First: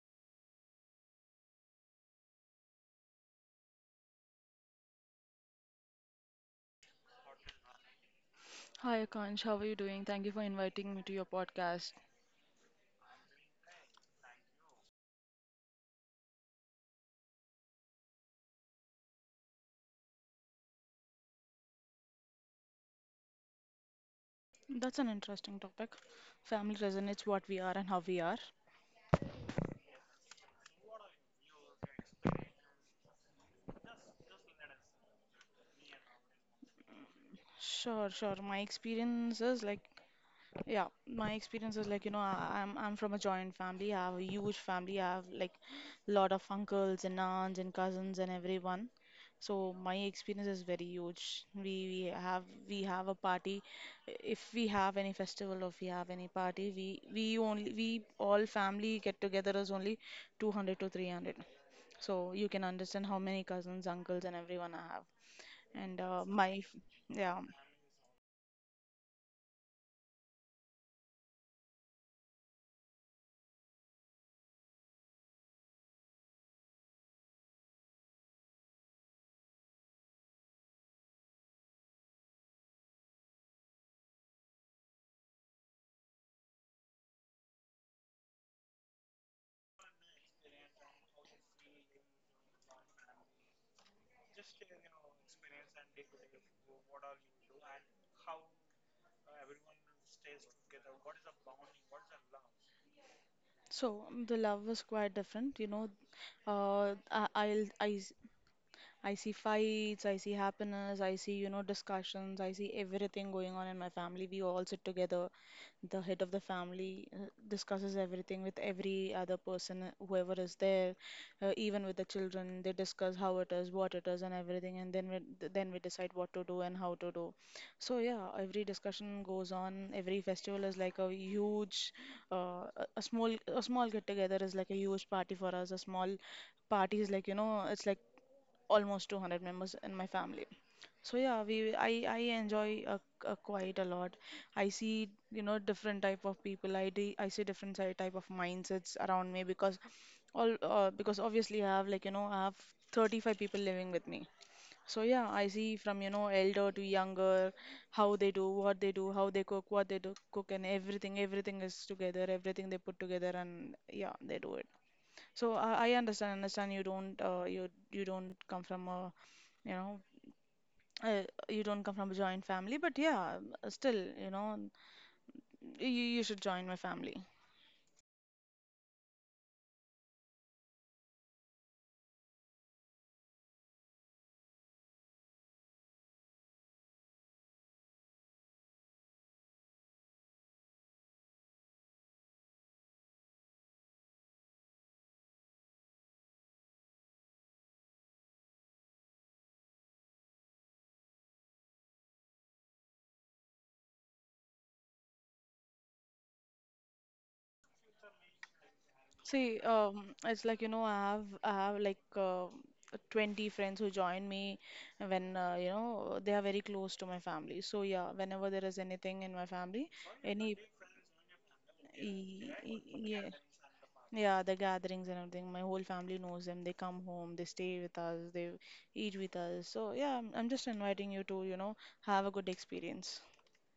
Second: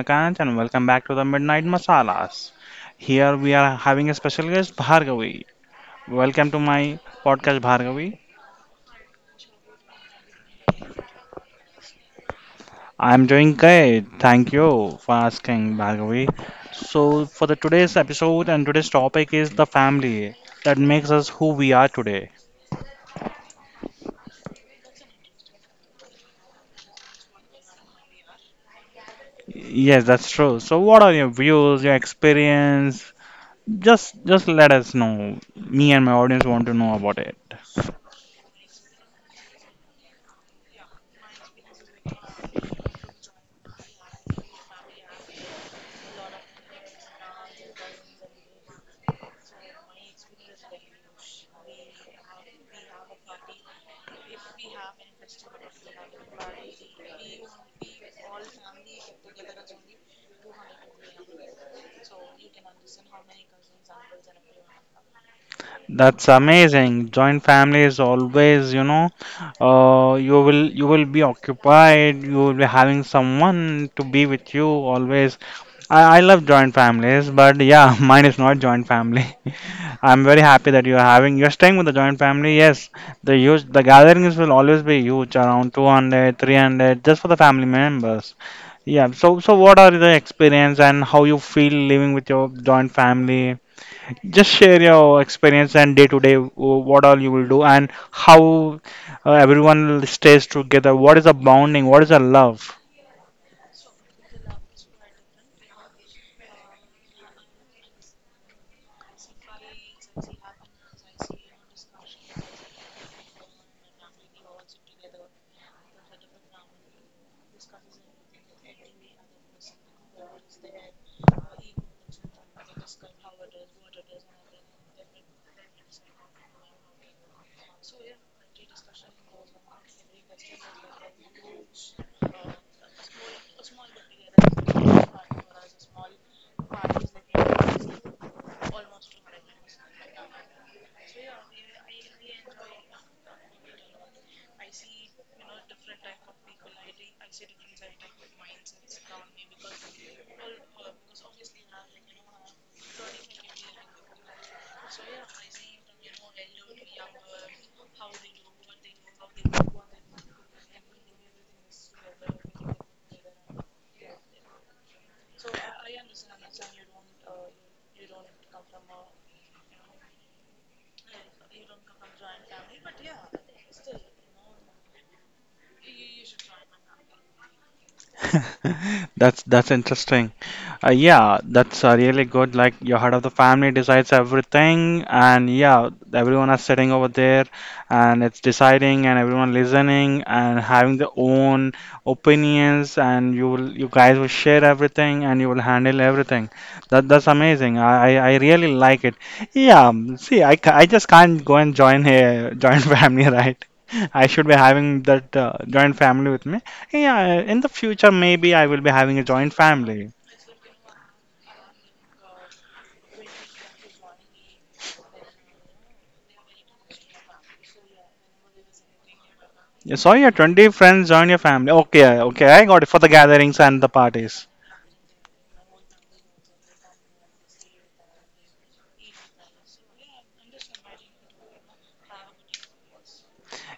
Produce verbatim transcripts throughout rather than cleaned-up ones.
Akant, and welcome back to the Midnight Masalas. Here we are having a special guest, Bhargavi. Welcome to my podcast, Bhargavi. Hi, Akansh. How are you doing? Thank you for inviting me to your podcast. I am doing great. Thank you for asking, Bhargavi. So, for the today's episode and today's topic is the family that makes us who we are today. That's an interesting topic. Family resonates what we are and how we are. Yes, that's true. So, what are your views, your experience? Just, just let us know. Me and my audience want to know about it. Sure, sure. My experience is like Yeah, my experience is like, you know, I- I'm I'm from a joint family. I have a huge family. I have like a lot of uncles and aunts and cousins and everyone. So my experience is very huge. We we have we have a party. If we have any festival or if we have any party, we we only we all family get together is only two hundred to three hundred. So you can understand how many cousins, uncles and everyone I have. And uh, That's my amazing. yeah. Joint family is always, you know, uh, you will you will be occupied. You will be having someone to be with you always. I, I love joint families, but yeah, mine is not joint family. I'm very happy that you're having you're staying with the joint family. Yes, the huge the gatherings will always be huge, around two hundred, three hundred, just for the family members. Yeah. So so what are the experience and how you feel living with your joint family? Just share your experience and day to day, w- what all you will do, and how uh, everyone stays together. What is a bonding? What is a love? So the love was quite different, you know. Uh, I, I'll I, I see fights, I see happiness, I see, you know, discussions, I see everything going on in my family. We all sit together. The head of the family uh, discusses everything with every other person, uh, whoever is there, uh, even with the children. They discuss how it is, what it is, and everything, and then we, th- then we decide what to do and how to do. So yeah, every discussion goes on. Every festival is like a huge, uh, a a small a small get together is like a huge party for us. A small party is like you know it's like almost two hundred members in my family. So yeah, we I I enjoy uh, uh, quite a lot. I see, you know, different type of people. I do, I see different si- type of mindsets around me because all uh, because obviously I have like, you know, I have thirty-five people living with me. So yeah, I see from, you know, elder to younger how they do, what they do, how they cook, what they do cook, and everything. Everything is together. Everything they put together, and yeah, they do it. So I, I understand, understand you don't, uh, you you don't come from a you know uh, you don't come from a joint family, but yeah, still, you know, you, you should join my family. That's that's interesting. Uh, yeah, that's uh, really good. Like your head of the family decides everything, and yeah, everyone is sitting over there, and it's deciding, and everyone listening, and having their own opinions, and you will, you guys will share everything, and you will handle everything. That that's amazing. I I I really like it. Yeah, um, see, I, ca- I just can't go and join a joint family, right? I should be having that uh, joint family with me. Yeah, in the future maybe I will be having a joint See, family. um, it's like, you know, I have I have like uh, twenty friends who join me when uh, you know, they are very close to my family. So yeah, whenever there is anything in my family, You saw your any twenty friends join your family. Okay, okay, y- I got it y- for the yeah. gatherings and the Yeah, parties. the gatherings and everything. My whole family knows them. They come home, they stay with us, they eat with us. So yeah, I'm, I'm just inviting you to, you know, have a good experience.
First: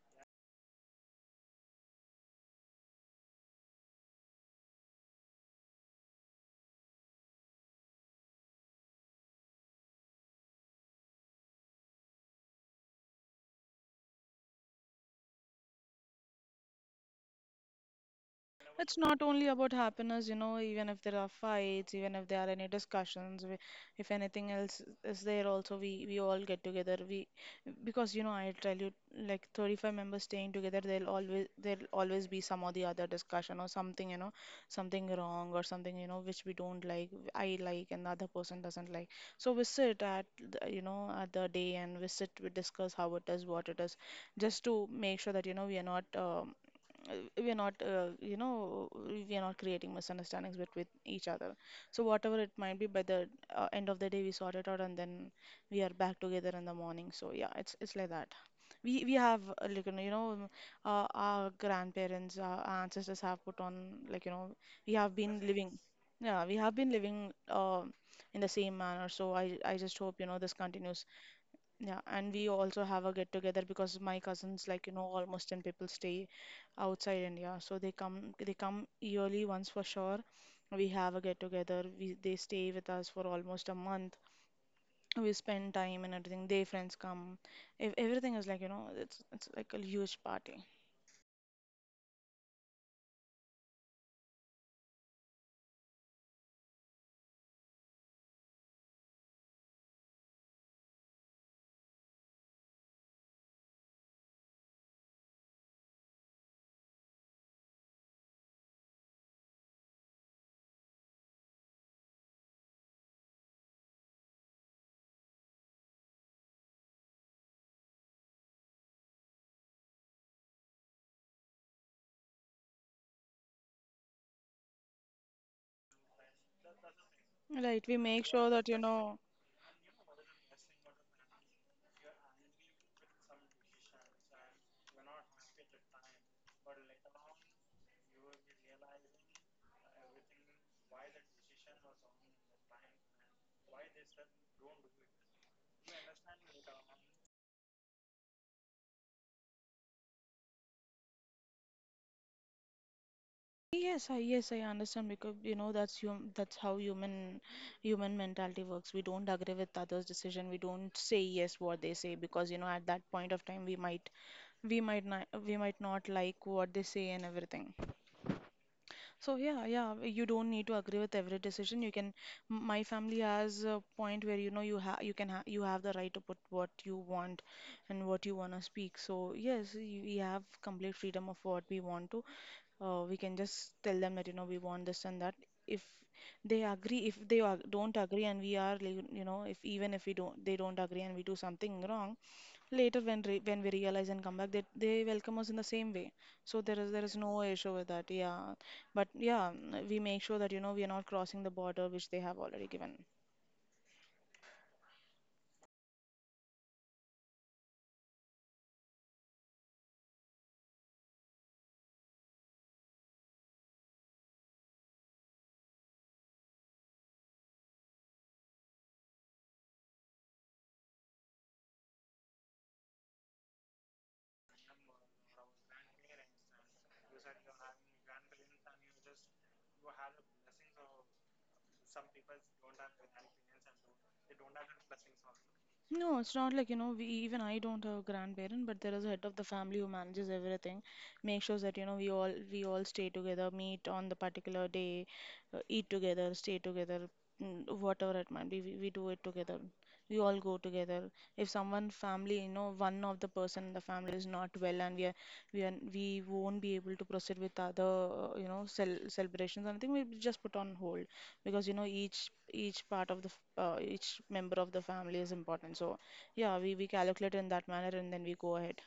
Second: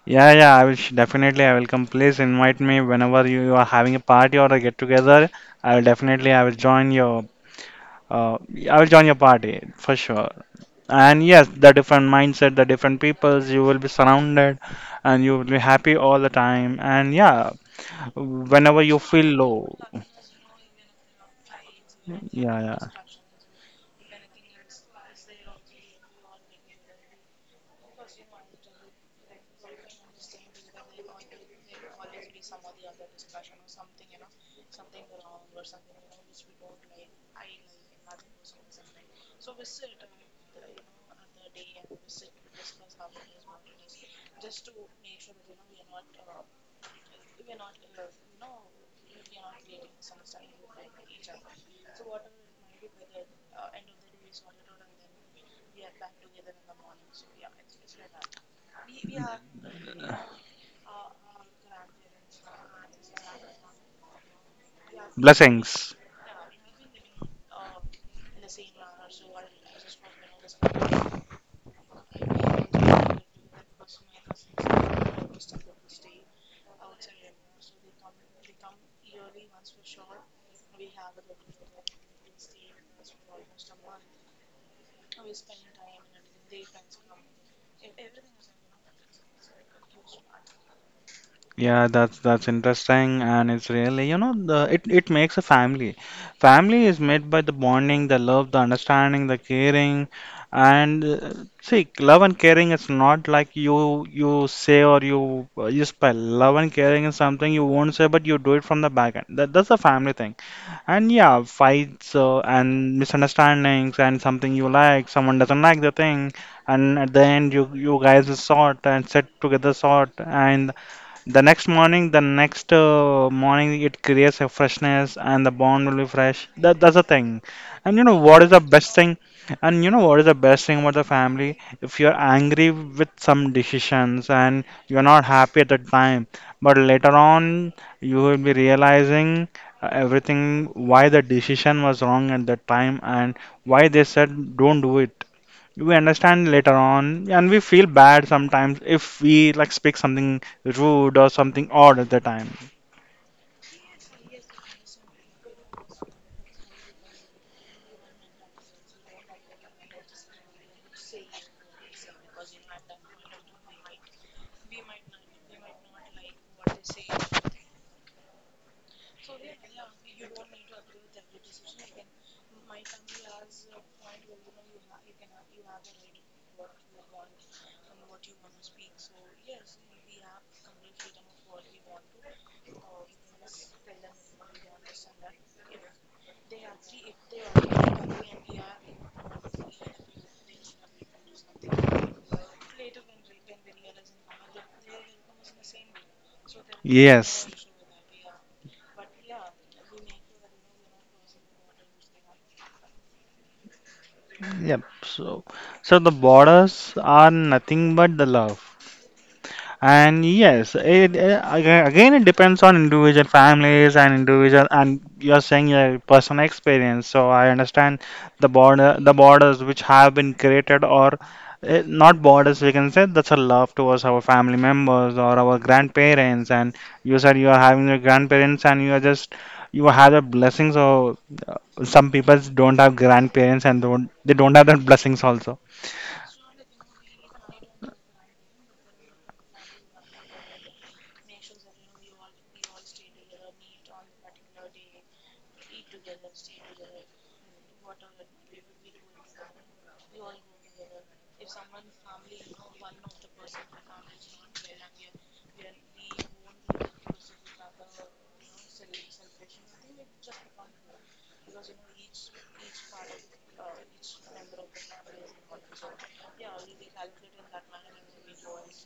Yeah, yeah, I will sh- definitely I will come. Please invite me whenever you, you are having a party or a get together. I will definitely I will join your uh, I will join your party for sure. And yes, the different mindset, the different peoples, you will be surrounded and you will be happy all the time. And yeah, whenever It's you not feel only about low, happiness, you know, even if there are fights, even if there are yeah, any yeah. discussions, we- if anything else is there also, we, we all get together. We, because you know, I tell you, like thirty-five members staying together, there'll always there'll always be some or the other discussion or something, you know, something wrong or something, you know, which we don't like, I like and the other person doesn't like. So we sit at the, you know, at the day and we sit, we discuss how it is, what it is, just to make sure that, you know, we are not um, uh, we are not, uh, you know, we are not creating misunderstandings between each other. So whatever it might be, by the uh, end of the day we sort it out, and then we are back together in the morning. So yeah, it's it's like that. We we have uh, like you know you know, uh, our grandparents, our ancestors have put on, like you know, we have been living Blessings. yeah, we have been living uh, in the same manner, so i i just hope, you know, this continues. Yeah, and we also have a get together because my cousins, like you know, almost ten people stay outside India, so they come they come yearly once for sure. We have a get together. We they stay with us for almost a month. We spend time and everything. Their friends come. Ev everything is like, you know, it's it's like a huge party. Yeah, that's that's interesting, and it's really, you know, the it it makes a family. Family is made by the bonding, the love, the understanding, the caring, and uh, see, love and caring is not like you you say or you uh, you spell. Love and caring is something you won't say, but you do it from the back end. That that's a family thing. And yeah, fights uh, and misunderstandings and something you like, someone doesn't like the thing, and at the end you you guys sort and sit together sort and the next morning, the next uh, morning, it creates a freshness and the bond will be fresh. That, that's the thing. Right, we And you know make what sure is the that you best thing? know. And you know what is the best thing about the family? If you're angry with some decisions and you're not happy at the time, but later on, you will be realizing uh, everything why the decision was wrong at that time and why they said don't do it. We understand later on and we feel bad sometimes if we like speak something rude or something odd at the time. Yes, I yes, I understand because, you know, that's hum that's how human human mentality works. We don't agree with others' decision. We don't say yes what they say because, you know, at that point of time, we might we might not we might not like what they say and everything. So yeah, yeah, you don't need to agree with every decision. You can m- my family has a point where, you know, you have you can ha you have the right to put what you want and what you want to speak. So yes, you, we have complete freedom of what we want to uh, we can just tell them that, you know, we want this and that. If they agree, if they ag- don't agree, and we are like, you know, if even if we don't they don't agree and we do something wrong, later when re when we realize and come back, that they welcome us in the same way, so there is there is no Yes. issue with that, yeah. But yeah, mm, we make sure that, you know, we are not crossing the border which they have already given. Yep. So, so the borders are nothing but the love. And yes, it, uh, aga- again it depends on individual families and individual and you're saying your personal experience. So I understand the border the borders which have been created or uh, not borders, we can say that's a love towards our family members or our grandparents. And you said you are having your grandparents and you are just you have a blessing. So uh, some people don't have grandparents and don't they don't have that blessings also. No, it's not like, you know, we even I don't have a grandparent, but there is a head of the family who manages everything, make sure that, you know, we all we all stay together, meet on the particular day, uh, eat together, stay together, mm, whatever it might be, we, we do it together. We all go together. If someone family, you know, one of the person in the family is not well, and we are we are we won't be able to proceed with other, uh, you know, cel celebrations or anything, we just put on hold because, you know, each each part of the uh, each member of the family is important. So yeah, we we calculate in that manner and then we go ahead.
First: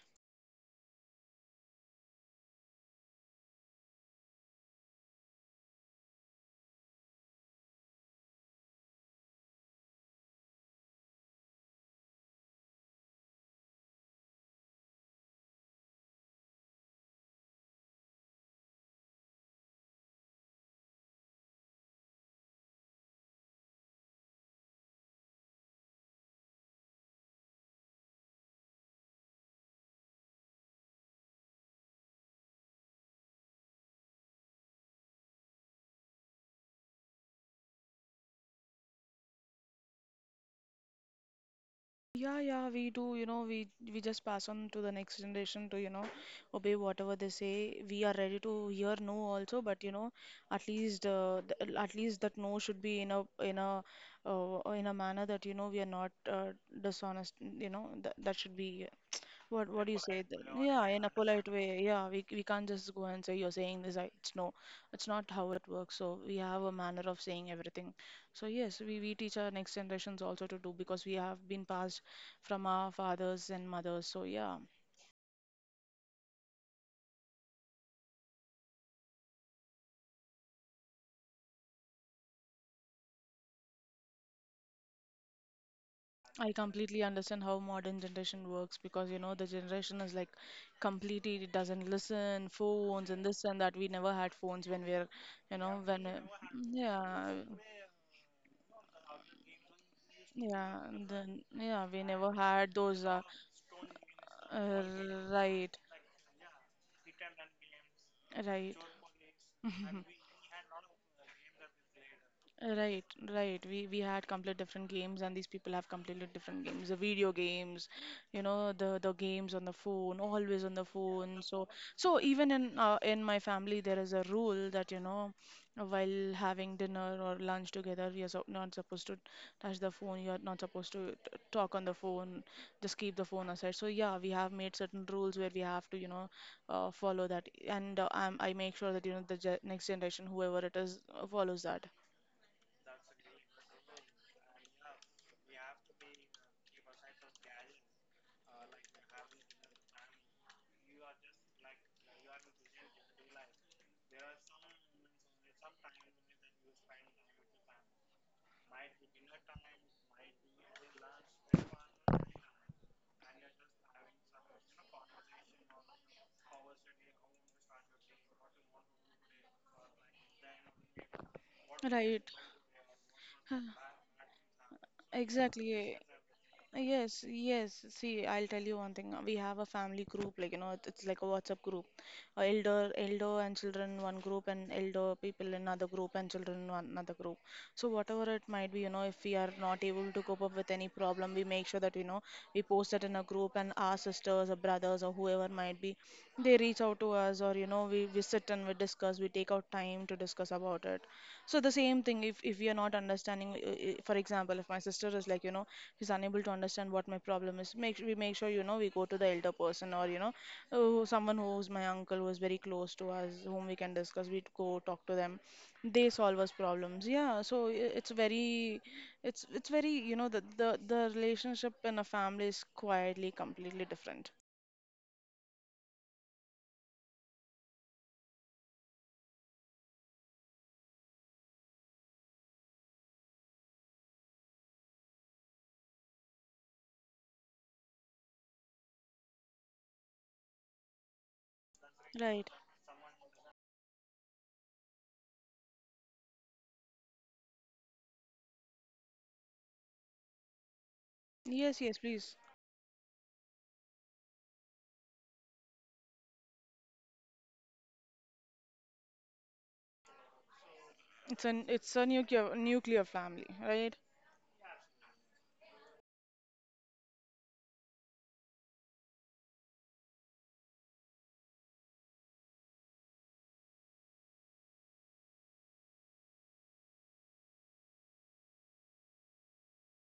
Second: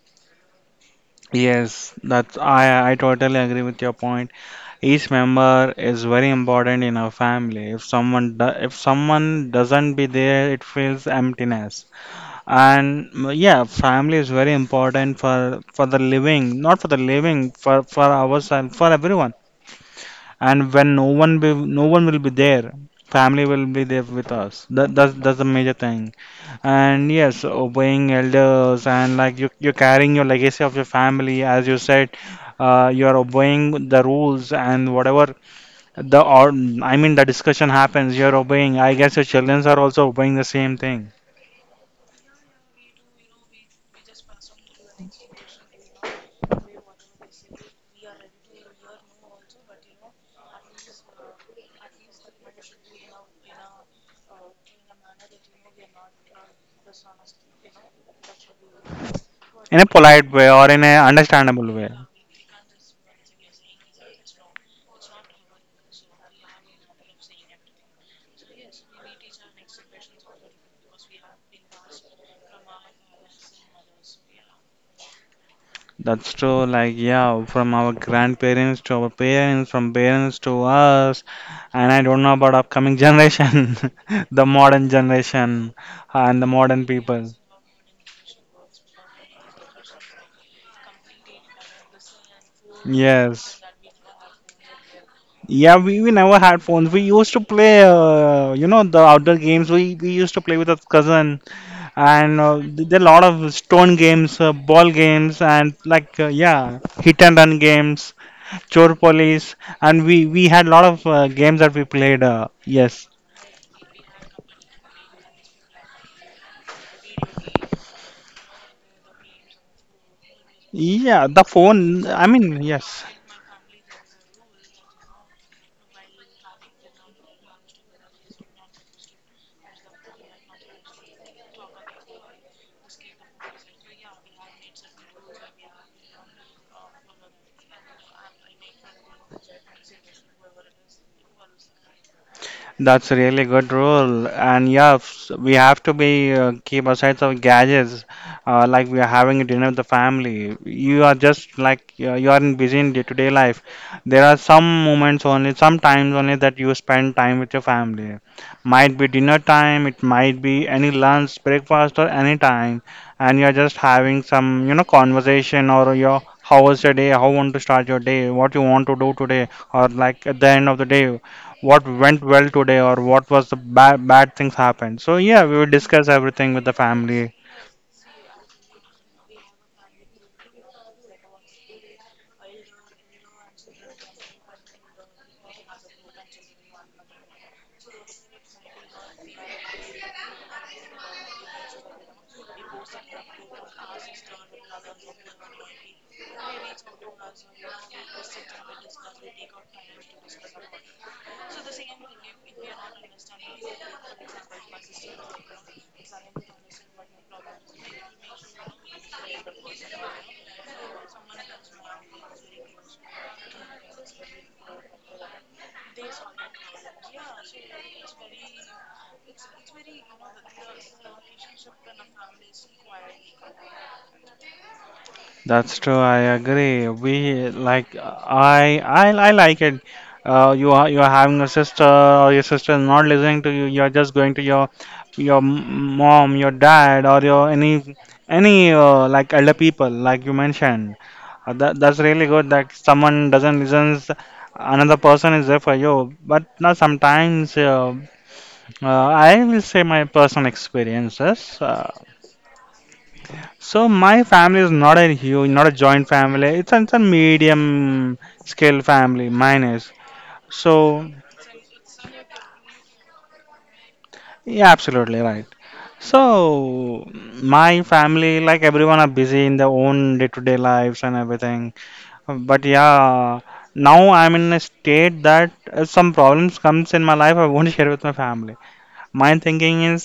Yes, that's I I totally agree with your point. Each member is very important in our family. If someone do, if someone doesn't be there, it feels emptiness. And mm, yeah, family is very important for for the living, not for the living, for for ourselves, for everyone. And when no one be no one will be there, family will be there with us. That that's that's the major thing. And yes, obeying elders and like you you're carrying your legacy of your family, as you said uh, you are obeying the rules and whatever the or I mean the discussion happens. You're obeying. I guess your children are also obeying the same thing Yeah, yeah, we do. You know, we we just pass on to the next generation to, you know, obey whatever they say. We are ready to hear no also, but, you know, at least uh, th- at least that no should be in a in a uh, in a manner that, you know, we are not uh, dishonest. You know, that that should be. What in a what do you say polite then? way or in a Yeah, polite understandable way. way. Yeah, we we can't just go and say you're saying this. I, it's no, it's not how it works. So we have a manner of saying everything. So yes, we we teach our next generations also to do, because we have been passed from our fathers and mothers. So yeah, That's true. Like yeah, from our grandparents to our parents, from parents to us, and I don't know about upcoming generation, the modern generation and the I modern completely people. understand how modern generation works, because, you know, the generation is like completely it doesn't listen, phones and this Yes. and that. We never had phones when we are, you Yeah, know, we, when we uh, never had phones. We used to yeah. play, uh, you know, the outdoor games. We we used to play with our Yeah, and cousin then yeah, we never and uh, had th- there are those. a lot Uh, of stone games, uh, ball uh, games, and right. like uh, yeah, hit and run games, Right. chor police, and we we had a lot of uh, games that we played. Uh, yes, Right, right. We we had complete different games, and these people have completely different games. The video games, you know, the the games on the phone, always on the yeah, phone. the So phone. so I even mean, in uh, yes. in my family, there is a rule that, you know, while having dinner or lunch together, you're so, not supposed to touch the phone. You're not supposed to t- talk on the phone. Just keep the phone aside. So yeah, we have made certain rules where we have to, you know, uh, follow that, and uh, I'm, I make sure that, you know, the ge- next generation, whoever it is, uh, follows that. That's a really good rule, and yeah, s- we have to be uh, keep aside some gadgets, uh, like we are having a dinner with the family. You are just like you are you are in busy in day-to-day life. There are some moments only, some times only that you spend time with your family. Might be dinner time, it might be any lunch, breakfast, or any time, and you are just having some you know conversation or your how was your day, how want to start your day, what you want to do today, or like at the end of the day what went Right. well today or what was the bad bad things happened. So yeah, we will Exactly. discuss everything with the Yes, family. yes. See, I'll tell you one thing. We have a family group, like you know, it- it's like a WhatsApp group. Uh, elder, elder and children one group, and elder people in another group, and children in another group. So whatever it might be, you know, if we are not able to cope up with any problem, we make sure that, you know, we post it in a group, and our sisters or brothers or whoever might be, they reach out to us, or, you know, we we sit and we discuss. We take out time to discuss about it. So the same thing, if if we are not understanding, uh, uh, for example, if my sister is like you know he's unable to understand what my problem is, make we make sure, you know we go to the elder person, or you know uh, someone who's my uncle, who's very close to us, whom we can discuss. We go talk to them, they solve us problems. Yeah, so i- it's very, it's it's very, you know the the, the relationship in a family is quietly completely different. That's true. I agree. We like I I I like it. Uh, you are you are having a sister or your sister is not listening to you. You are just going to your your m- mom, your dad, or your any any uh, like elder people like you mentioned. Uh, that that's really good Right. that someone doesn't listen. Another person is there for you. But now sometimes. Uh, Uh, I will say my personal experiences. Yes, Uh, yes, please. So my family is not a huge, not a joint family. It's a, it's a medium scale family. Mine is. So It's an it's a nuclear nuclear family, right? yeah, absolutely right. So my family, like everyone, are busy in their own day-to-day lives and everything. But yeah, now I'm in a state that if some problems comes in my life, I won't share with my family. My thinking is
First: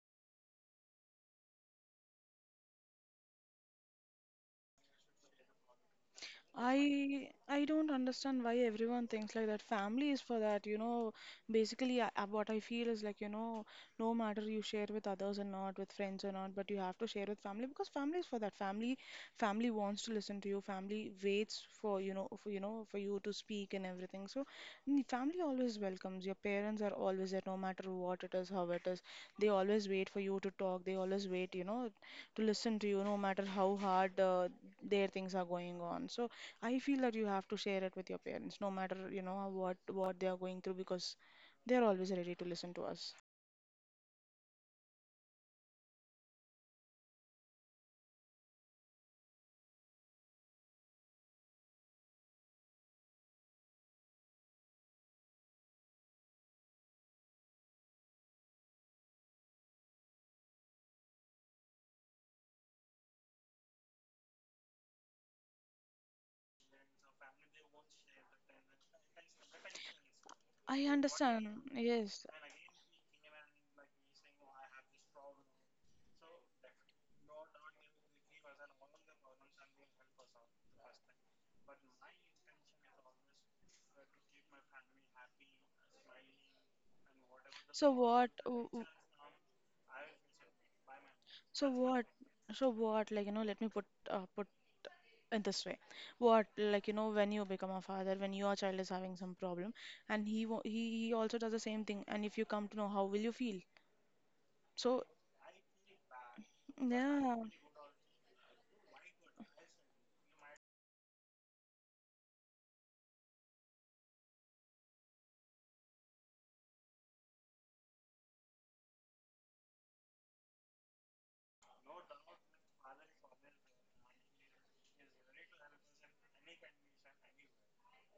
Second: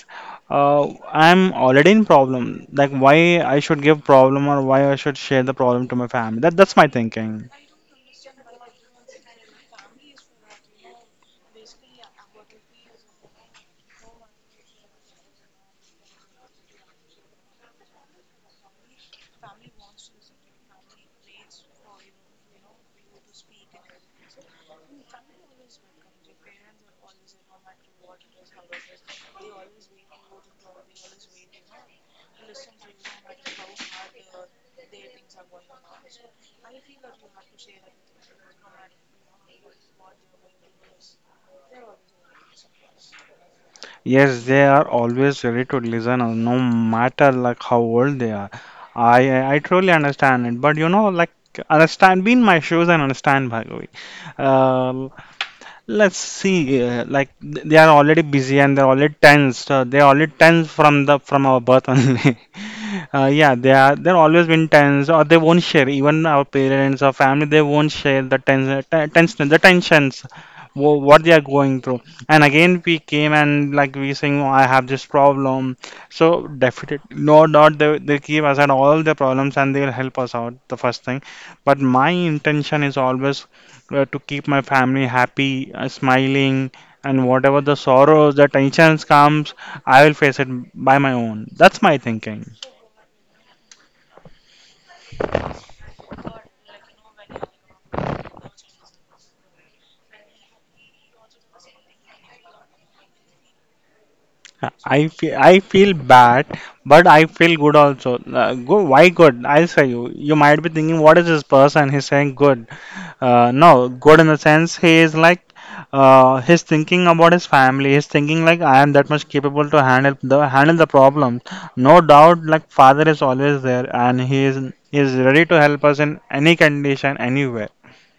uh, I'm already in problem, like why I should give problem or why I should share the problem to my family. That that's my I thinking. I don't understand why everyone thinks like that. Family is for that, you know. Basically, I, I- what I feel is like, you know, no matter you share with others or not, with friends or not, but you have to share with family because family is for that. Family, family wants to listen to you. Family waits for, you know, for, you know, for you to speak and everything. So, mm, family always welcomes. Your parents are always there, no matter what it is, how it is. They always wait for you to talk. They always wait, you know, to listen to you, no matter how hard uh, their things are going on. So. I feel that you have to share it with your parents, no matter you know what what they are going through, because they are always ready to listen to us. Yes, they are always ready to listen, uh, no matter like how old they are. i i I truly understand it, but you know, like understand be in my shoes and understand bhagavi uh, let's see. Uh, like th- they are already busy and they're already tensed, uh, they're already tensed from the from our birth only. Uh, yeah, they are. They're always been tense, or they won't share. Even our parents or family, they won't share the tens, ten- tension, the tensions, I wh- what they are understand. going through. Yes. And again, we came and like we saying, "Oh, I have this problem. So definitely, no doubt, they they keep aside all the problems and they will help us out. The first thing, but my intention is always uh, to keep my family happy, uh, smiling, and whatever the So what? sorrows, the w- w- tensions comes, I will face it by my own. So That's my what? thinking. So what? Like you know, let me put, uh, put in this way. What? Like you know, when you become a father, when your child is having some problem, and he wa- he he also does the same thing, and if you come to know, how will you feel? So I feel I feel bad, but I yeah. feel good also. Uh, go, why good? I'll say you. You might be thinking, what is this person? He's saying good. Uh, no, good in the sense he is like, uh, he's thinking about his family. He's thinking like I am that much capable to handle the handle the problem. No doubt, like father is always there, and he is he is ready to help us in any condition, anywhere.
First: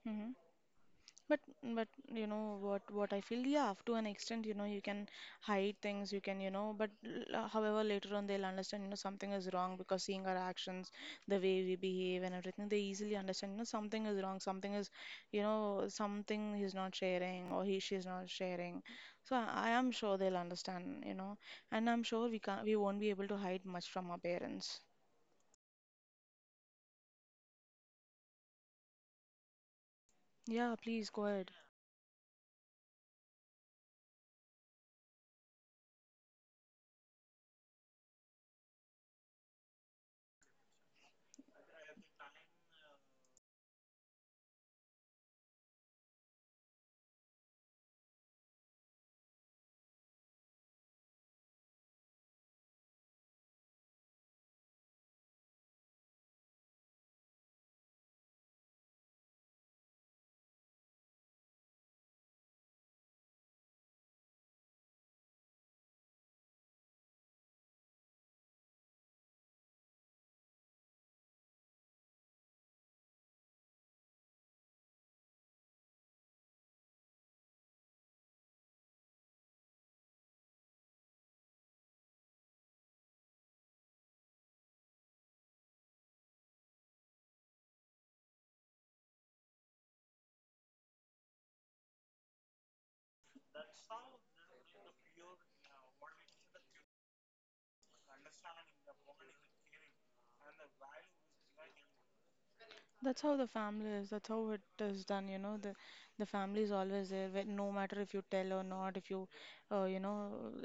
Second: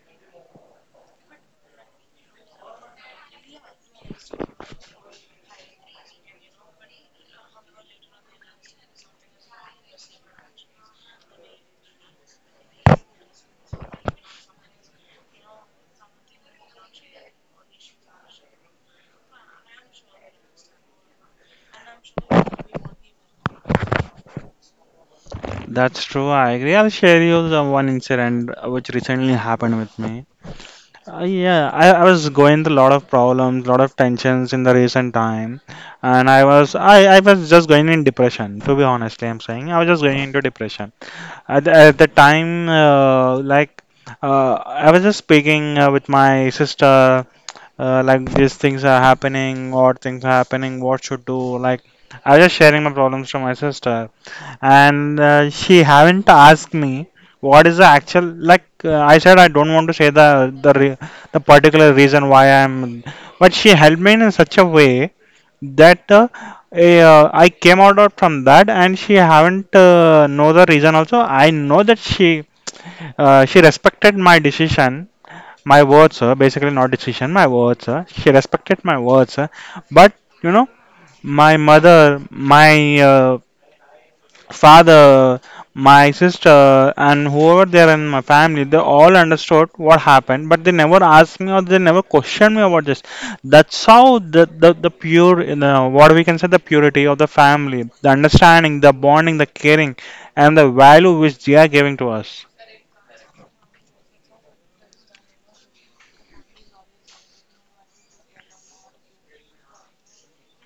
Mm-hmm. But but you know what what I feel, yeah, up to an extent, you know, you can hide things, you can, you know, but l- however later on they'll understand, you know, something is wrong because seeing our actions, the way we behave and everything, they easily understand, you know, something is wrong, something is, you know, something he's not sharing or he she's not sharing. So I, I am sure they'll understand, you know, and I'm sure we can't we won't be able to hide much from our parents. That's true. I agree. I'll share you the one incident which recently happened with me. Yeah, please go Uh, ahead. Yeah, I, I was going through a lot of problems, lot of tensions in the recent time, and I was I, I was just going in depression. To be honest, I'm saying I was just going into depression. At, the- at the time, uh, like uh, I was just speaking uh, with my sister, uh, like these things are happening, what things are happening, what should do. Like I was just sharing my problems to my sister, and uh, she haven't asked me what is the actual like uh, I said I don't want to say the the re- the particular reason why I'm, but she helped me in such a way that uh, eh, uh, I came out, out from that. And she haven't uh, know the reason also. I know that she uh, she respected my decision, my words, uh, basically not decision, my words, uh, she respected my words, uh, but you know, my mother, my uh, father, my sister, and whoever there in my family, they all understood what happened, but they never asked me or they never questioned me about this. That's how the the, the pure, you know, what we can say, the purity of the family, the understanding, the bonding, the caring, and the value which they are giving to us. That's how the family is. That's how it is done. You know, the the family is always there. whe- No matter if you tell or not, if you, uh, you know,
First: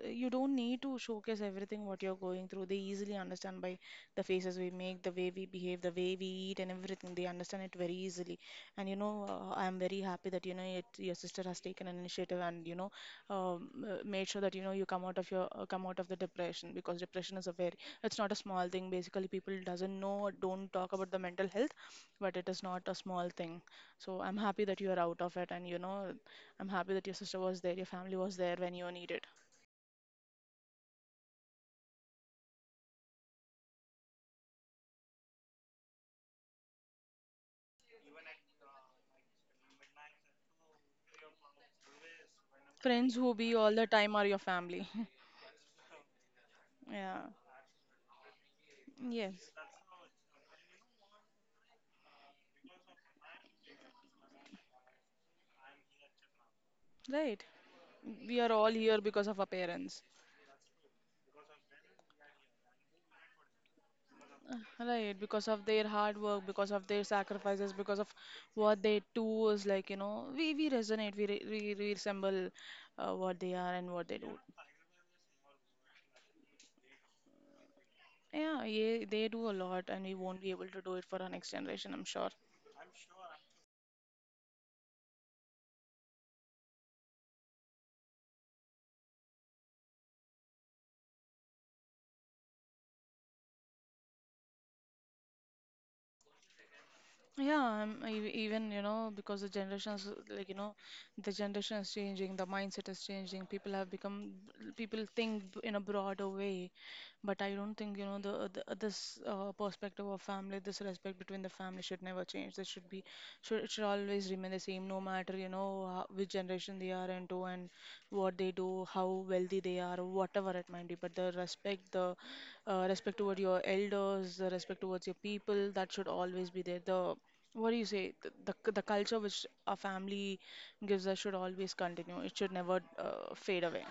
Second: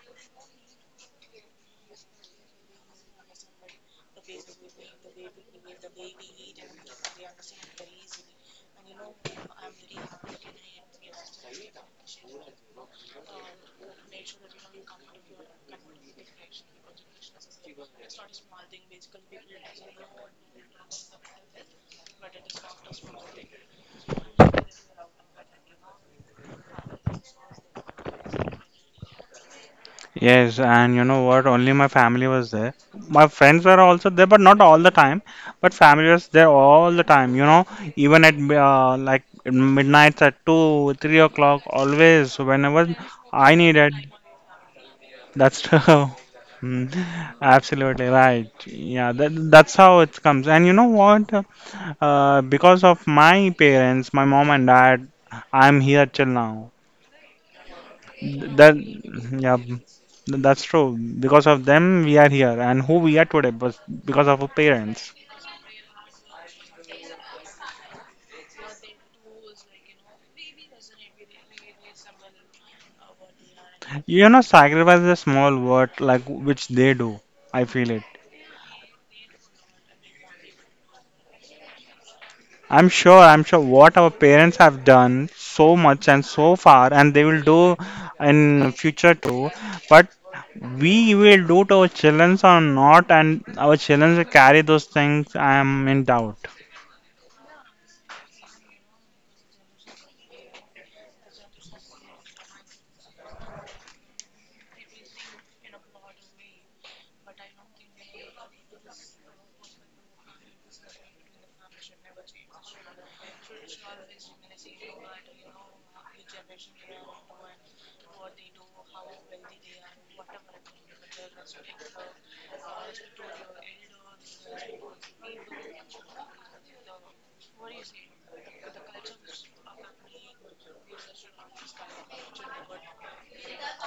you don't need to showcase everything what you're going through. They easily understand by the faces we make, the way we behave, the way we eat, and everything. They understand it very easily. And you know, uh, I'm very happy that you know it, your sister has taken an initiative, and you know, um, uh, made sure that you know you come out of your uh, come out of the depression, because depression is a very it's not a small thing. Basically, people doesn't know, don't talk about the mental health, but it is not a small thing. So I'm happy that you are out of it, and you know, I'm happy that your sister was there, your family was there when you needed. Yes, and you know what? Only my family was there. My friends were also there, but not all the time. But family was there all the time. You know, even at uh, like midnight at two, three o'clock, always whenever Friends who be I all the needed. time are your family. That's true. Mm, Yeah. absolutely right. Yeah, that, Yes. that's how it comes. And you know what? Uh, because of my parents, my mom and dad, I'm here till now. Right. We are all That, here because of our yeah, parents. that's true. Because of them, we are here and who we are today, but because of our Uh, parents. Right, because of their hard work, because of their sacrifices, because of what they do is like, you know, we, we resonate, we, re, we, we resemble, uh, what they are and what they You do. know, sacrifice is a small word like which they do. I feel it. Yeah, yeah, they do a lot, and we won't be able to do it for our next generation, I'm sure. I'm sure, I'm sure, what our parents have done so much and so far, and they will do in future too. But we will do to our children or not, and our children will carry those things. I am in doubt. Yeah, um, e- even you know, because the generations uh, like you know the generation is changing, the mindset is changing. People have become people think, b- in a broader way, but I don't think you know the, the uh, this uh, perspective of family, this respect between the family should never change. This should be should it should always remain the same, no matter you know how, which generation they are into and what they do, how wealthy they are, or whatever it might be. But the respect, the uh, respect toward your elders, the respect towards your people, that should always be there. The, what do you say? The, the, the culture which our family gives us should always continue. It should never uh, fade away.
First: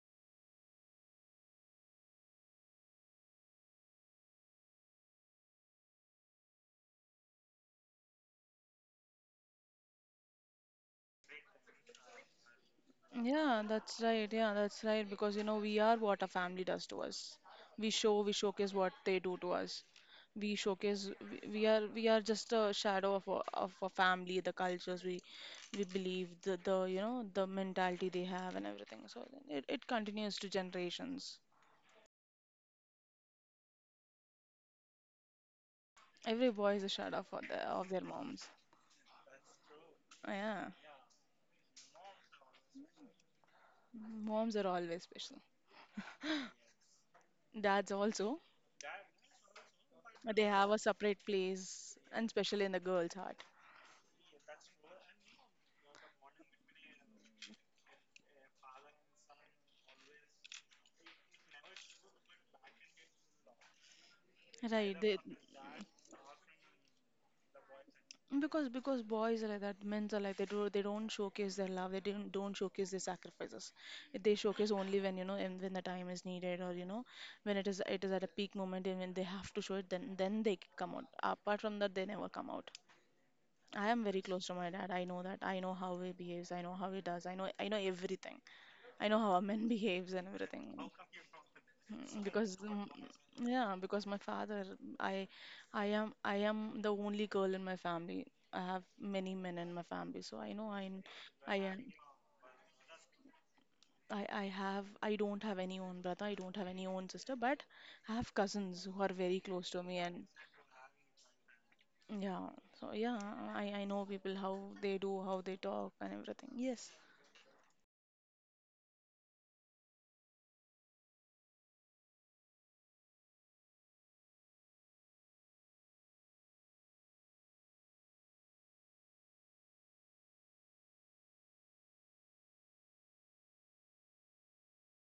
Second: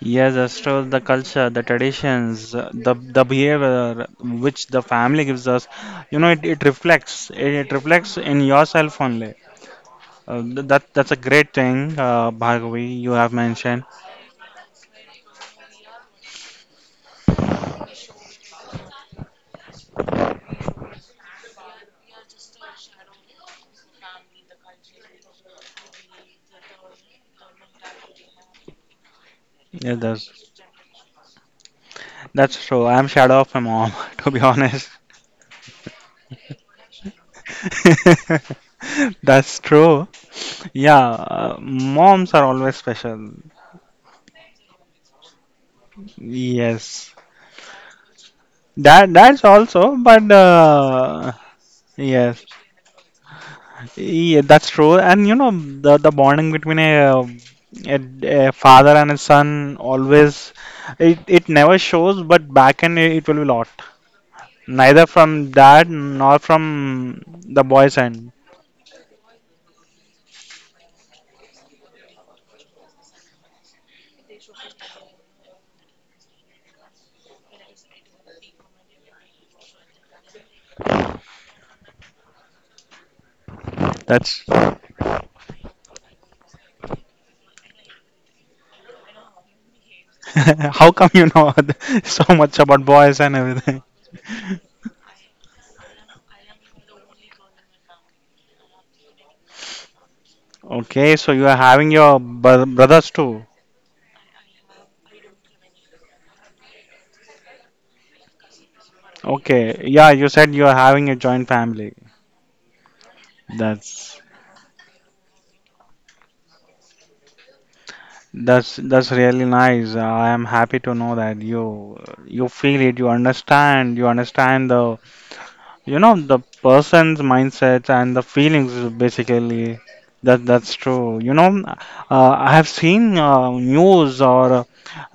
Yes, as well the culture, the traditions, uh, the the behavior which the family gives us, you know, it, it reflects. It, it reflects in yourself only. Uh, th- that that's a great thing, uh, Bhargavi. You have Yeah, mentioned. that's right. Yeah, that's right. Because, you know, we are what a family does to us. We show, we showcase what they do to us. We showcase, we, we are, we are just a shadow of our, of a family, the cultures we, we believe, the, the, you know, the mentality they have and everything. So it, it Yeah, continues to that's generations. that's true. I'm shadow of my mom, to be honest. Every boy is a shadow of their, of their moms. That's true. Yeah. Yeah, uh, moms are always special. Moms are always special. Yes, Dads also, that that's also, but they have a separate uh, place, and yes. especially in the girls' heart. Yeah, that's true. And you know, the the bonding between a, um, a, a father and a son always, it it never shows, but back end it, it will be lot. Right, Neither they, from dad nor from the boy's end. because because boys are like that, men are like they do they don't showcase their love, they don't don't showcase their sacrifices. They showcase only when you know and when the time is needed, or you know, when it is it is at a peak moment, and when they have to show it, then then they come out. Apart from that, they never come out. I am very That's close to my dad. I know that. I know how he behaves. I know how he does. I know I know everything. I know how a man behaves and everything. how come you know so Mm, much Because about um, boys and yeah, everything. because my father, I, I am, I am the only girl in my family. I have many men in my family, so I know, I, Okay, so you are I am. having your bro- brothers too. I, I have I don't have any own brother, I don't have any own sister, but I have cousins who are very close to Okay, me, yeah, and you said you are having a joint family. yeah. So yeah, I, I know That's people how they do, how they talk and everything. Yes. That's that's really nice. I am happy to know that you you feel it, you understand, you understand the, you know, the person's mindset and the feelings is basically that that's true. You know, uh, I have seen uh, news or uh,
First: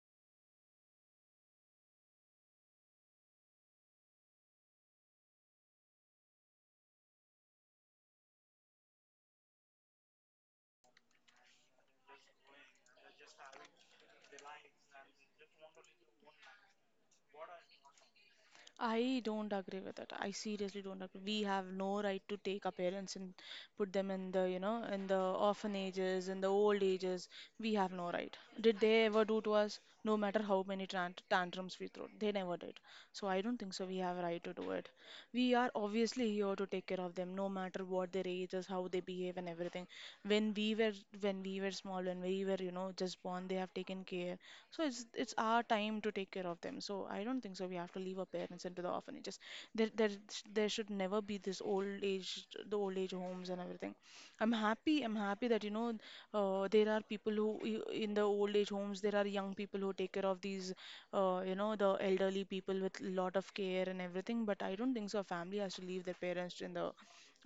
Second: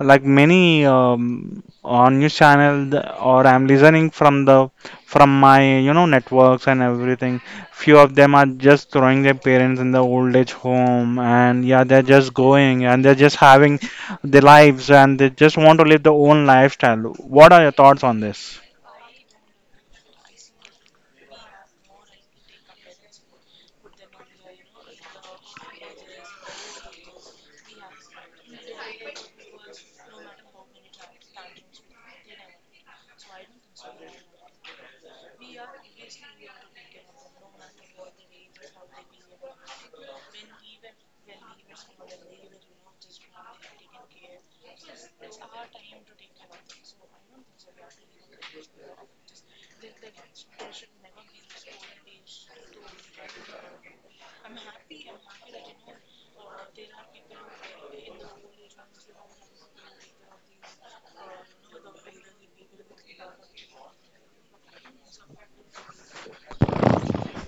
like many um, on news channel th- or I'm listening from the, from my, you know, networks and everything. Few of them are just throwing their parents in the old age home, and yeah, they're just going and they're just having their lives, and they just want to live their own lifestyle. What are your thoughts on this? I don't agree with it. I seriously don't agree. We have no right to take our parents and put them, in the, you know, in the orphanages, in the old ages. We have no right. Did they ever do to us? No matter how many tant tantrums we throw, they never did. So I don't think so we have a right to do it. We are obviously be here to take care of them, no matter what their ages, how they behave and everything. when we were when we were small, when we were, you know, just born, they have taken care. So it's it's our time to take care of them, so I don't think so we have to leave our parents into the orphanages. there there there should never be this old age the old age homes and everything. I'm happy. I'm happy that, you know, uh, there are people who, i- in the old age homes, there are young people who take care of these, uh, you know, the elderly people with lot of care and everything. But I don't think so a family has to leave their parents in the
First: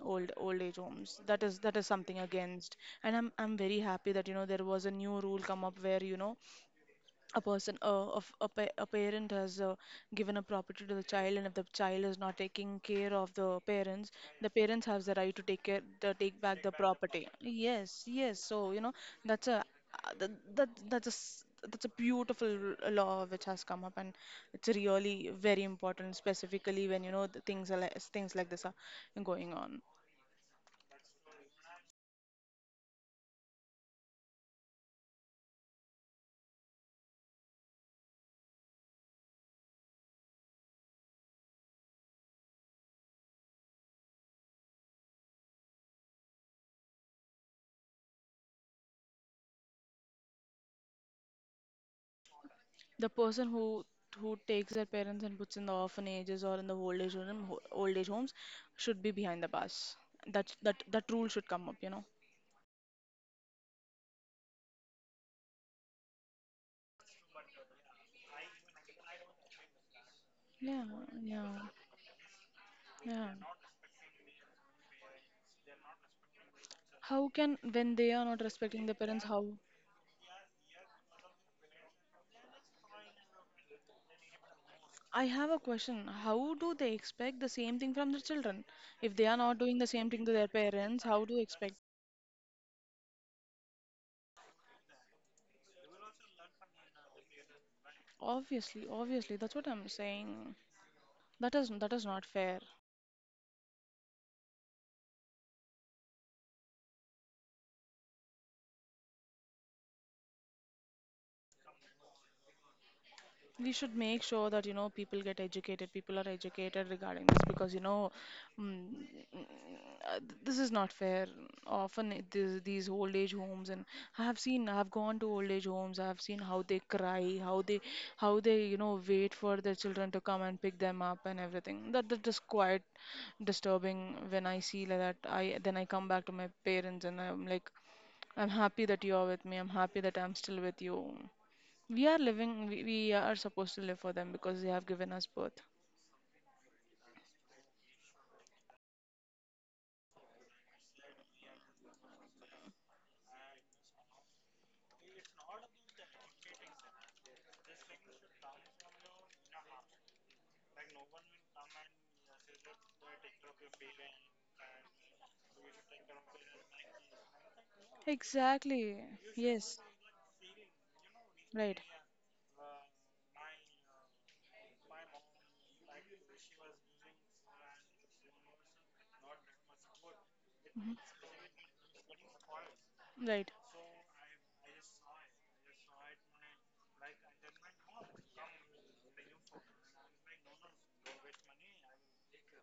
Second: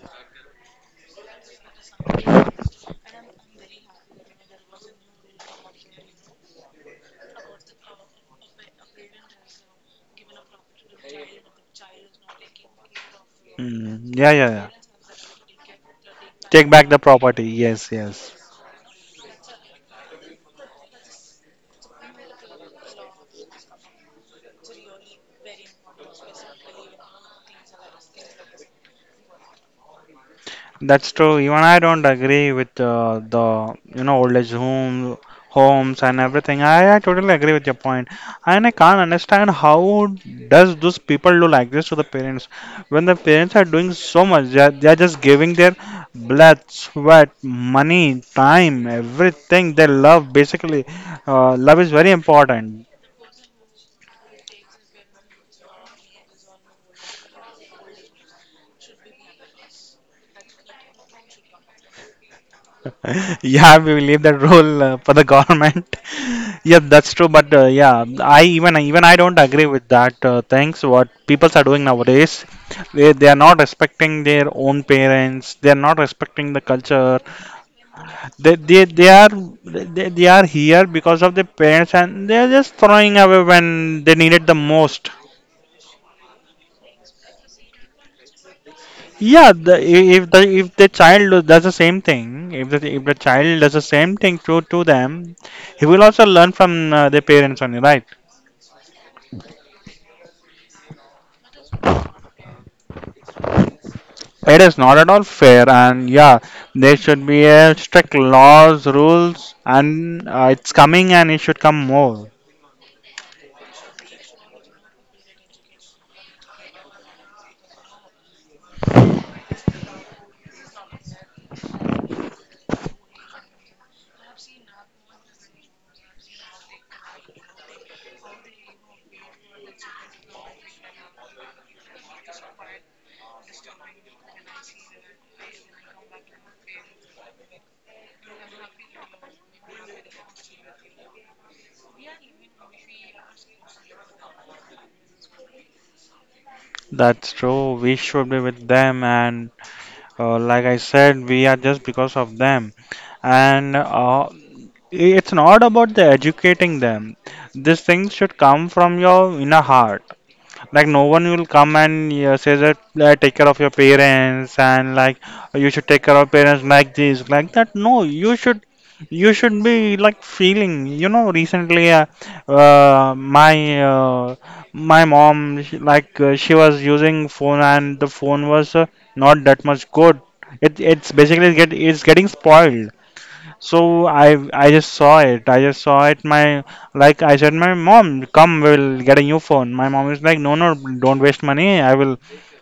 old old age homes. That is that is something against. And I'm I'm very happy that, you know, there was a new rule come up where, you know, a person uh, of a, pa- a parent has uh, given a property to the child, and if the child is not taking care of the parents, Mm, yeah, yeah, the yeah. parents have the right to take care the take back Take the back the property. property. Yes, Yes, yes. yes, so you know, that's a uh, that, that that's a s- that's a beautiful r- law which has come up, and it's really very important, specifically when you know the things are like, things like this are going on. That's true. Even I don't agree with uh, the, you know, old age home homes and everything. I, I totally agree with your point. And I can't understand how does those people do like this to the parents, when the parents are doing so much. They are, they are just giving their blood, sweat, money, time, everything they love. Basically, uh, love is very important. The person who who takes their parents and puts in the orphanages or in the old age home, ho- old age homes, should be behind the bars. That that that rule should come up, you know. Yeah, we will leave that role uh, for the government. Yeah, that's true. But uh, yeah, I, even even I don't agree with that uh, things. Yeah, What people are yeah, doing nowadays, they yeah. they are not respecting their own parents. They are not respecting the culture. How can, when they are not They they, respecting their they parents? are How? they, they are here because of their parents, and they are just throwing away when they need it the most. I have a question. How do they expect the same thing from their children? If they are Yeah, not the, doing the i- same if thing to the their if the parents, child how do they do- does the expect? same thing, if the if the child does the same thing to to them, he will also learn from uh, their parents only, right? Obviously, obviously, that's what I'm saying. That is that is not fair. It is not at all fair, and yeah, there should be a strict laws, rules, and uh, it's coming, and it should come more. We should make sure that you know people get educated people are educated regarding this, because you know, mm, uh, th- this is not fair, often, it- these these old age homes. And I have seen, I have gone to old age homes. I have seen how they cry, how they, how they you know, wait for their children to come and pick them up and everything. That that is quite disturbing. When I see like that, I then I come back to my parents and I'm like, I'm happy that you are with me. I'm happy that I'm still with you. We are living, we, we are supposed to live for them, because they have given us birth. That's true. We should be with them, and uh, like I said, we are just because of them, and uh, it's not about the educating them. These things should come from your inner heart. Like no one will come and uh, say that uh, take care of your parents, and like you should take care of parents like this, like that. No, you should, Exactly. you should Yes. be like feeling, you know. Right. Recently uh, uh, my uh, my mom, she, like uh, she was using phone, and the phone was uh, not that much good. It, Mhm. it's basically get, it's getting spoiled. Right. So I I just saw it. I just saw it. My, like I said, my mom, come, we'll get a new phone. My mom is like, no, no, don't waste money. I will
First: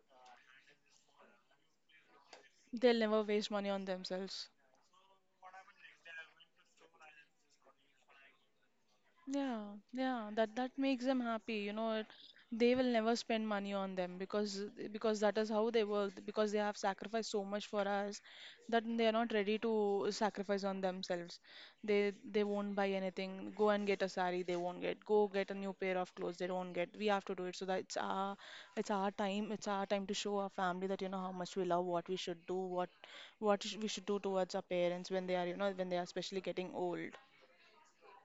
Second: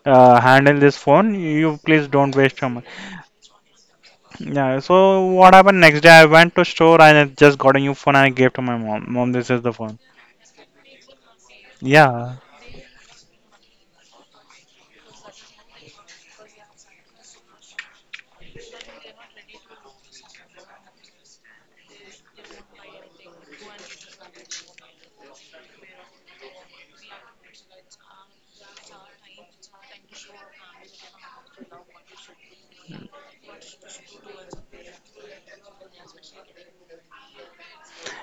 uh, handle this phone. You please don't waste your money. They'll never waste money on themselves. Yeah. So what happened next day? I went to store and I just got a new phone and I gave to my mom. Mom, this is Yeah, the phone. yeah, that that makes them happy. You know, it, Yeah. they will never spend money on them, because because that is how they work. Because they have sacrificed so much for us that they are not ready to sacrifice on themselves. They they won't buy anything. Go and get a saree, they won't get. Go get a new pair of clothes, they won't get. We have to do it so that it's our it's our time. It's our time to show our family that you know how much we love, what we should do, what what sh- we should do towards our parents when they are, you know, when they are especially getting old.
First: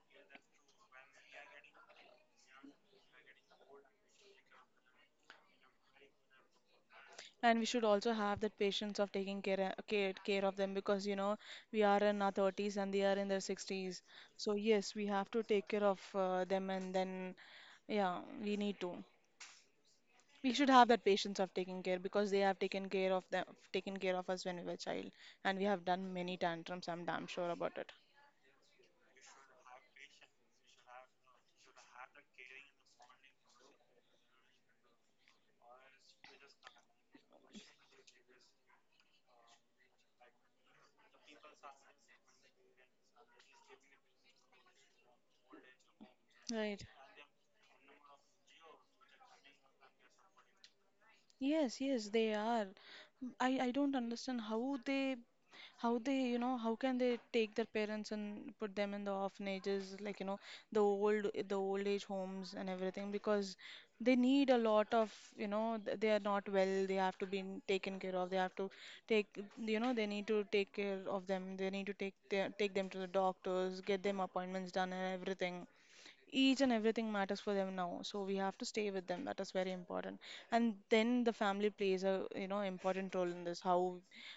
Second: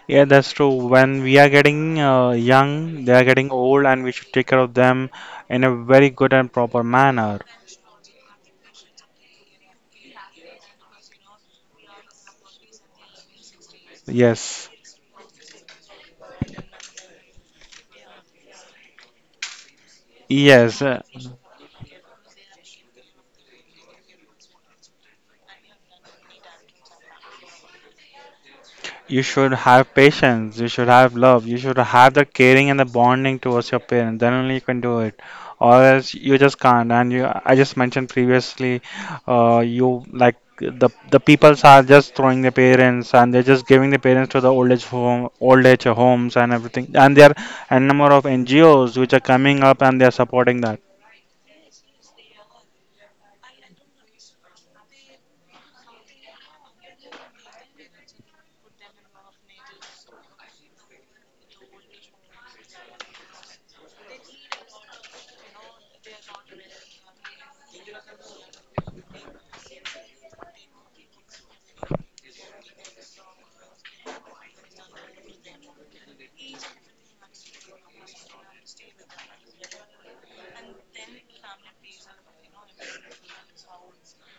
Yeah, that's true. When we are getting uh, young, they are getting old, and we should take care of them in a very good and proper manner. And we should also have that patience of taking care, uh, care care of them because, you know, we are in our thirties and they are in their sixties. So Yes. yes, we have to take care of uh, them, and then yeah, we need to. We should Yes. have that patience of taking care because they have taken care of them, taken care of us when we were child, and we have done many tantrums. I'm damn sure about it. You should have patience, you should have love, you should have the caring and the bonding towards your parents, then only you can do it, or else you just can't. And you, I just mentioned previously, uh, you like the the peoples are just throwing their parents, and they're just giving the parents to the old age home old age homes and Right. everything, and there are a number of N G Os which are coming up and they are supporting that. Yes, yes, they are. Mm, I, I don't understand how they how they you know, how can they take their parents and put them in the orphanages, like, you know, the old the old age homes and everything, because they need a lot of, you know, th- they are not well, they have to be taken care of, they have to take you know, they need to take care of them, they need to take their, take them to the doctors, get them appointments done and everything. Each and everything matters for them now, so we have to stay with them. That is very important. And then the family plays a, you know, important role in this. How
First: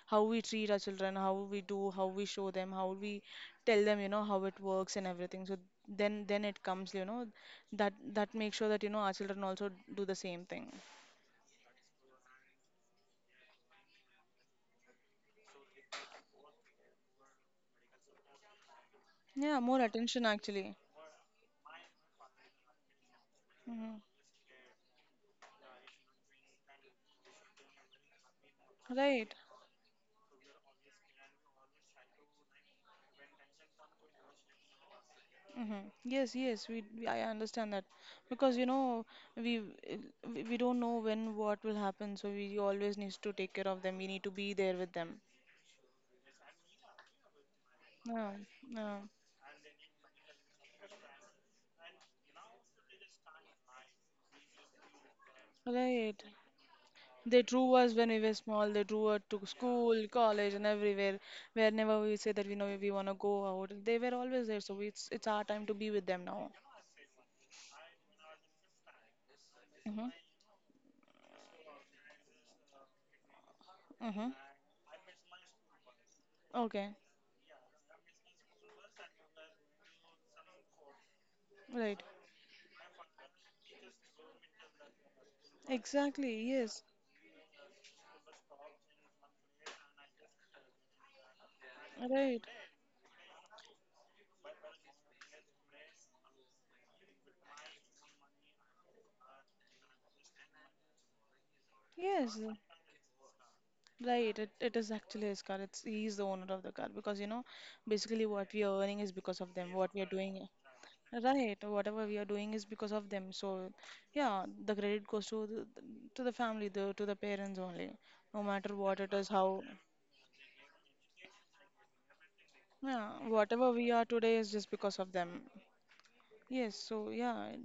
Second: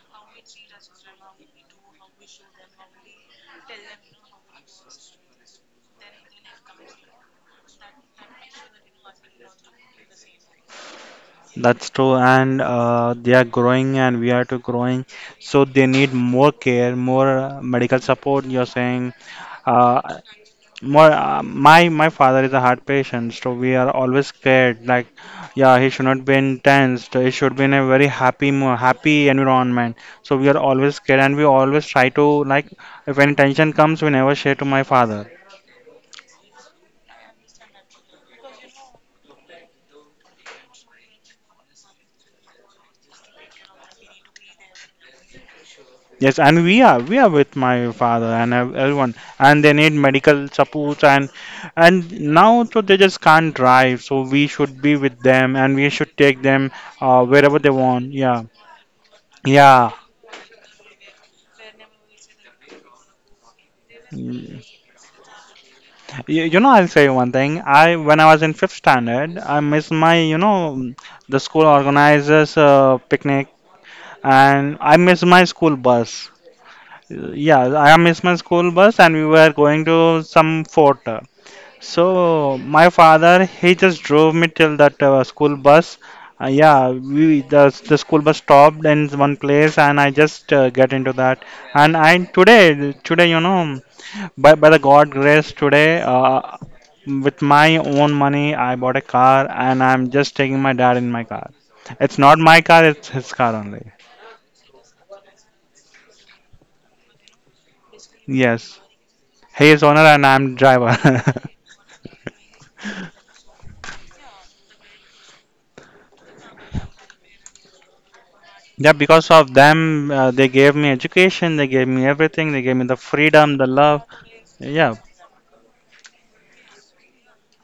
how we treat our children, how we do, how we show them, how we tell them, you know, how it works and everything. So then then it comes, you know, that that makes sure that, you know, our children also do the same thing. That's true, and uh, they are growing and we are too growing, so they need more care, more uh, medical support you're saying. Yeah, more Uh, attention actually. more, uh, my my father is a heart patient, so we are Hmm. always scared. Like, yeah, he should not be in tensed. He should be in a very happy, mo- happy Right. environment. So we are always scared, and we always try to like, if any tension comes, we never share to my father. Hmm. Yes, yes, we, we I understand that, because you know, we we we don't know when what will happen, so we always need to take care of them. We need to be there with them. Yes, and we are, we are with my father Yeah, and ev- yeah, everyone, and they need medical support. and and now so they just can't drive, so we should be with them and we should right. take them uh, They wherever they drew us when want. we were Yeah, small. They drew us to yeah. school, college, and everywhere. Whenever we say that we know we want to go out, they were always there. So it's it's our time to be with them You, now. you know, I'll say one thing. I when I was in fifth standard, I miss Mm-hmm. my, you know, the school organizers uh, picnic, Mm-hmm. and I miss my school bus. Okay. Yeah, I miss my school bus, and we were going to some fort. Right. So my father he just drove me till that uh, school bus. Exactly. Uh, yeah, Yes. we, the the school bus stopped in one place, and I just uh, get into that. And I Right. today today you know. By, by the God grace, today, uh, with my own money, I bought a car and I'm just taking my dad in my car. It's not Yes. my car, it's his car only. Right, it, it is actually his car. It's he's the owner of the car because, you know, basically what we Yes. are earning is because of He them. is What owner we are and doing, I'm driver. right? Whatever we are doing is because of them. So, yeah, the credit goes to the, to the family, the to the parents only. No matter Yeah, what it is, because of how, them, uh, they gave me education, they gave me everything, they gave me the yeah, freedom, the whatever we are love. today is just Yeah, because of them. Yes. So yeah,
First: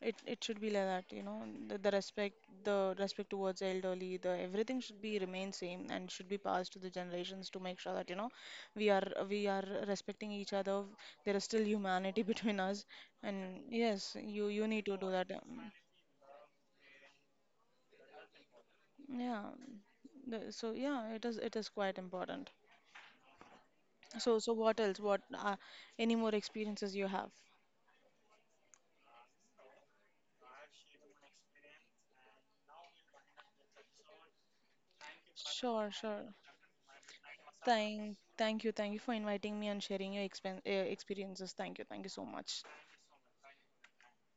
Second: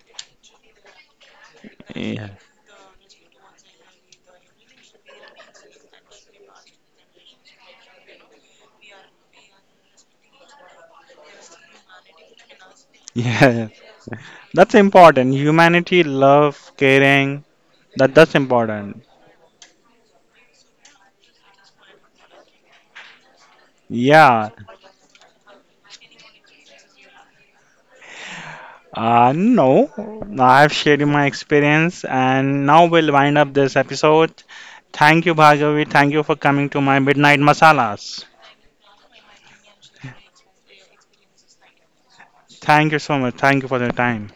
It it should be like that, you know, the, the yeah, respect, the respect towards elderly, the everything should be remain same and should be passed to the generations to make sure that, you know, we are we are respecting each other. There is still humanity between us, and yeah. yes, you you That's need to do that. important. um, Humanity, love, caring. That that's important. Yeah, the- so yeah, it is it is quite important. So Yeah. so what else? What uh, any more experiences you have? Uh, no, I've shared my experience and now we'll wind up this episode. Thank you, Sure, Bhagavi. Thank you sure. for coming to my Midnight Thank, Masalas. thank you, thank you for inviting me and sharing your expen uh, experiences. Thank you, thank you so much. Thank you so much. Thank you for your time.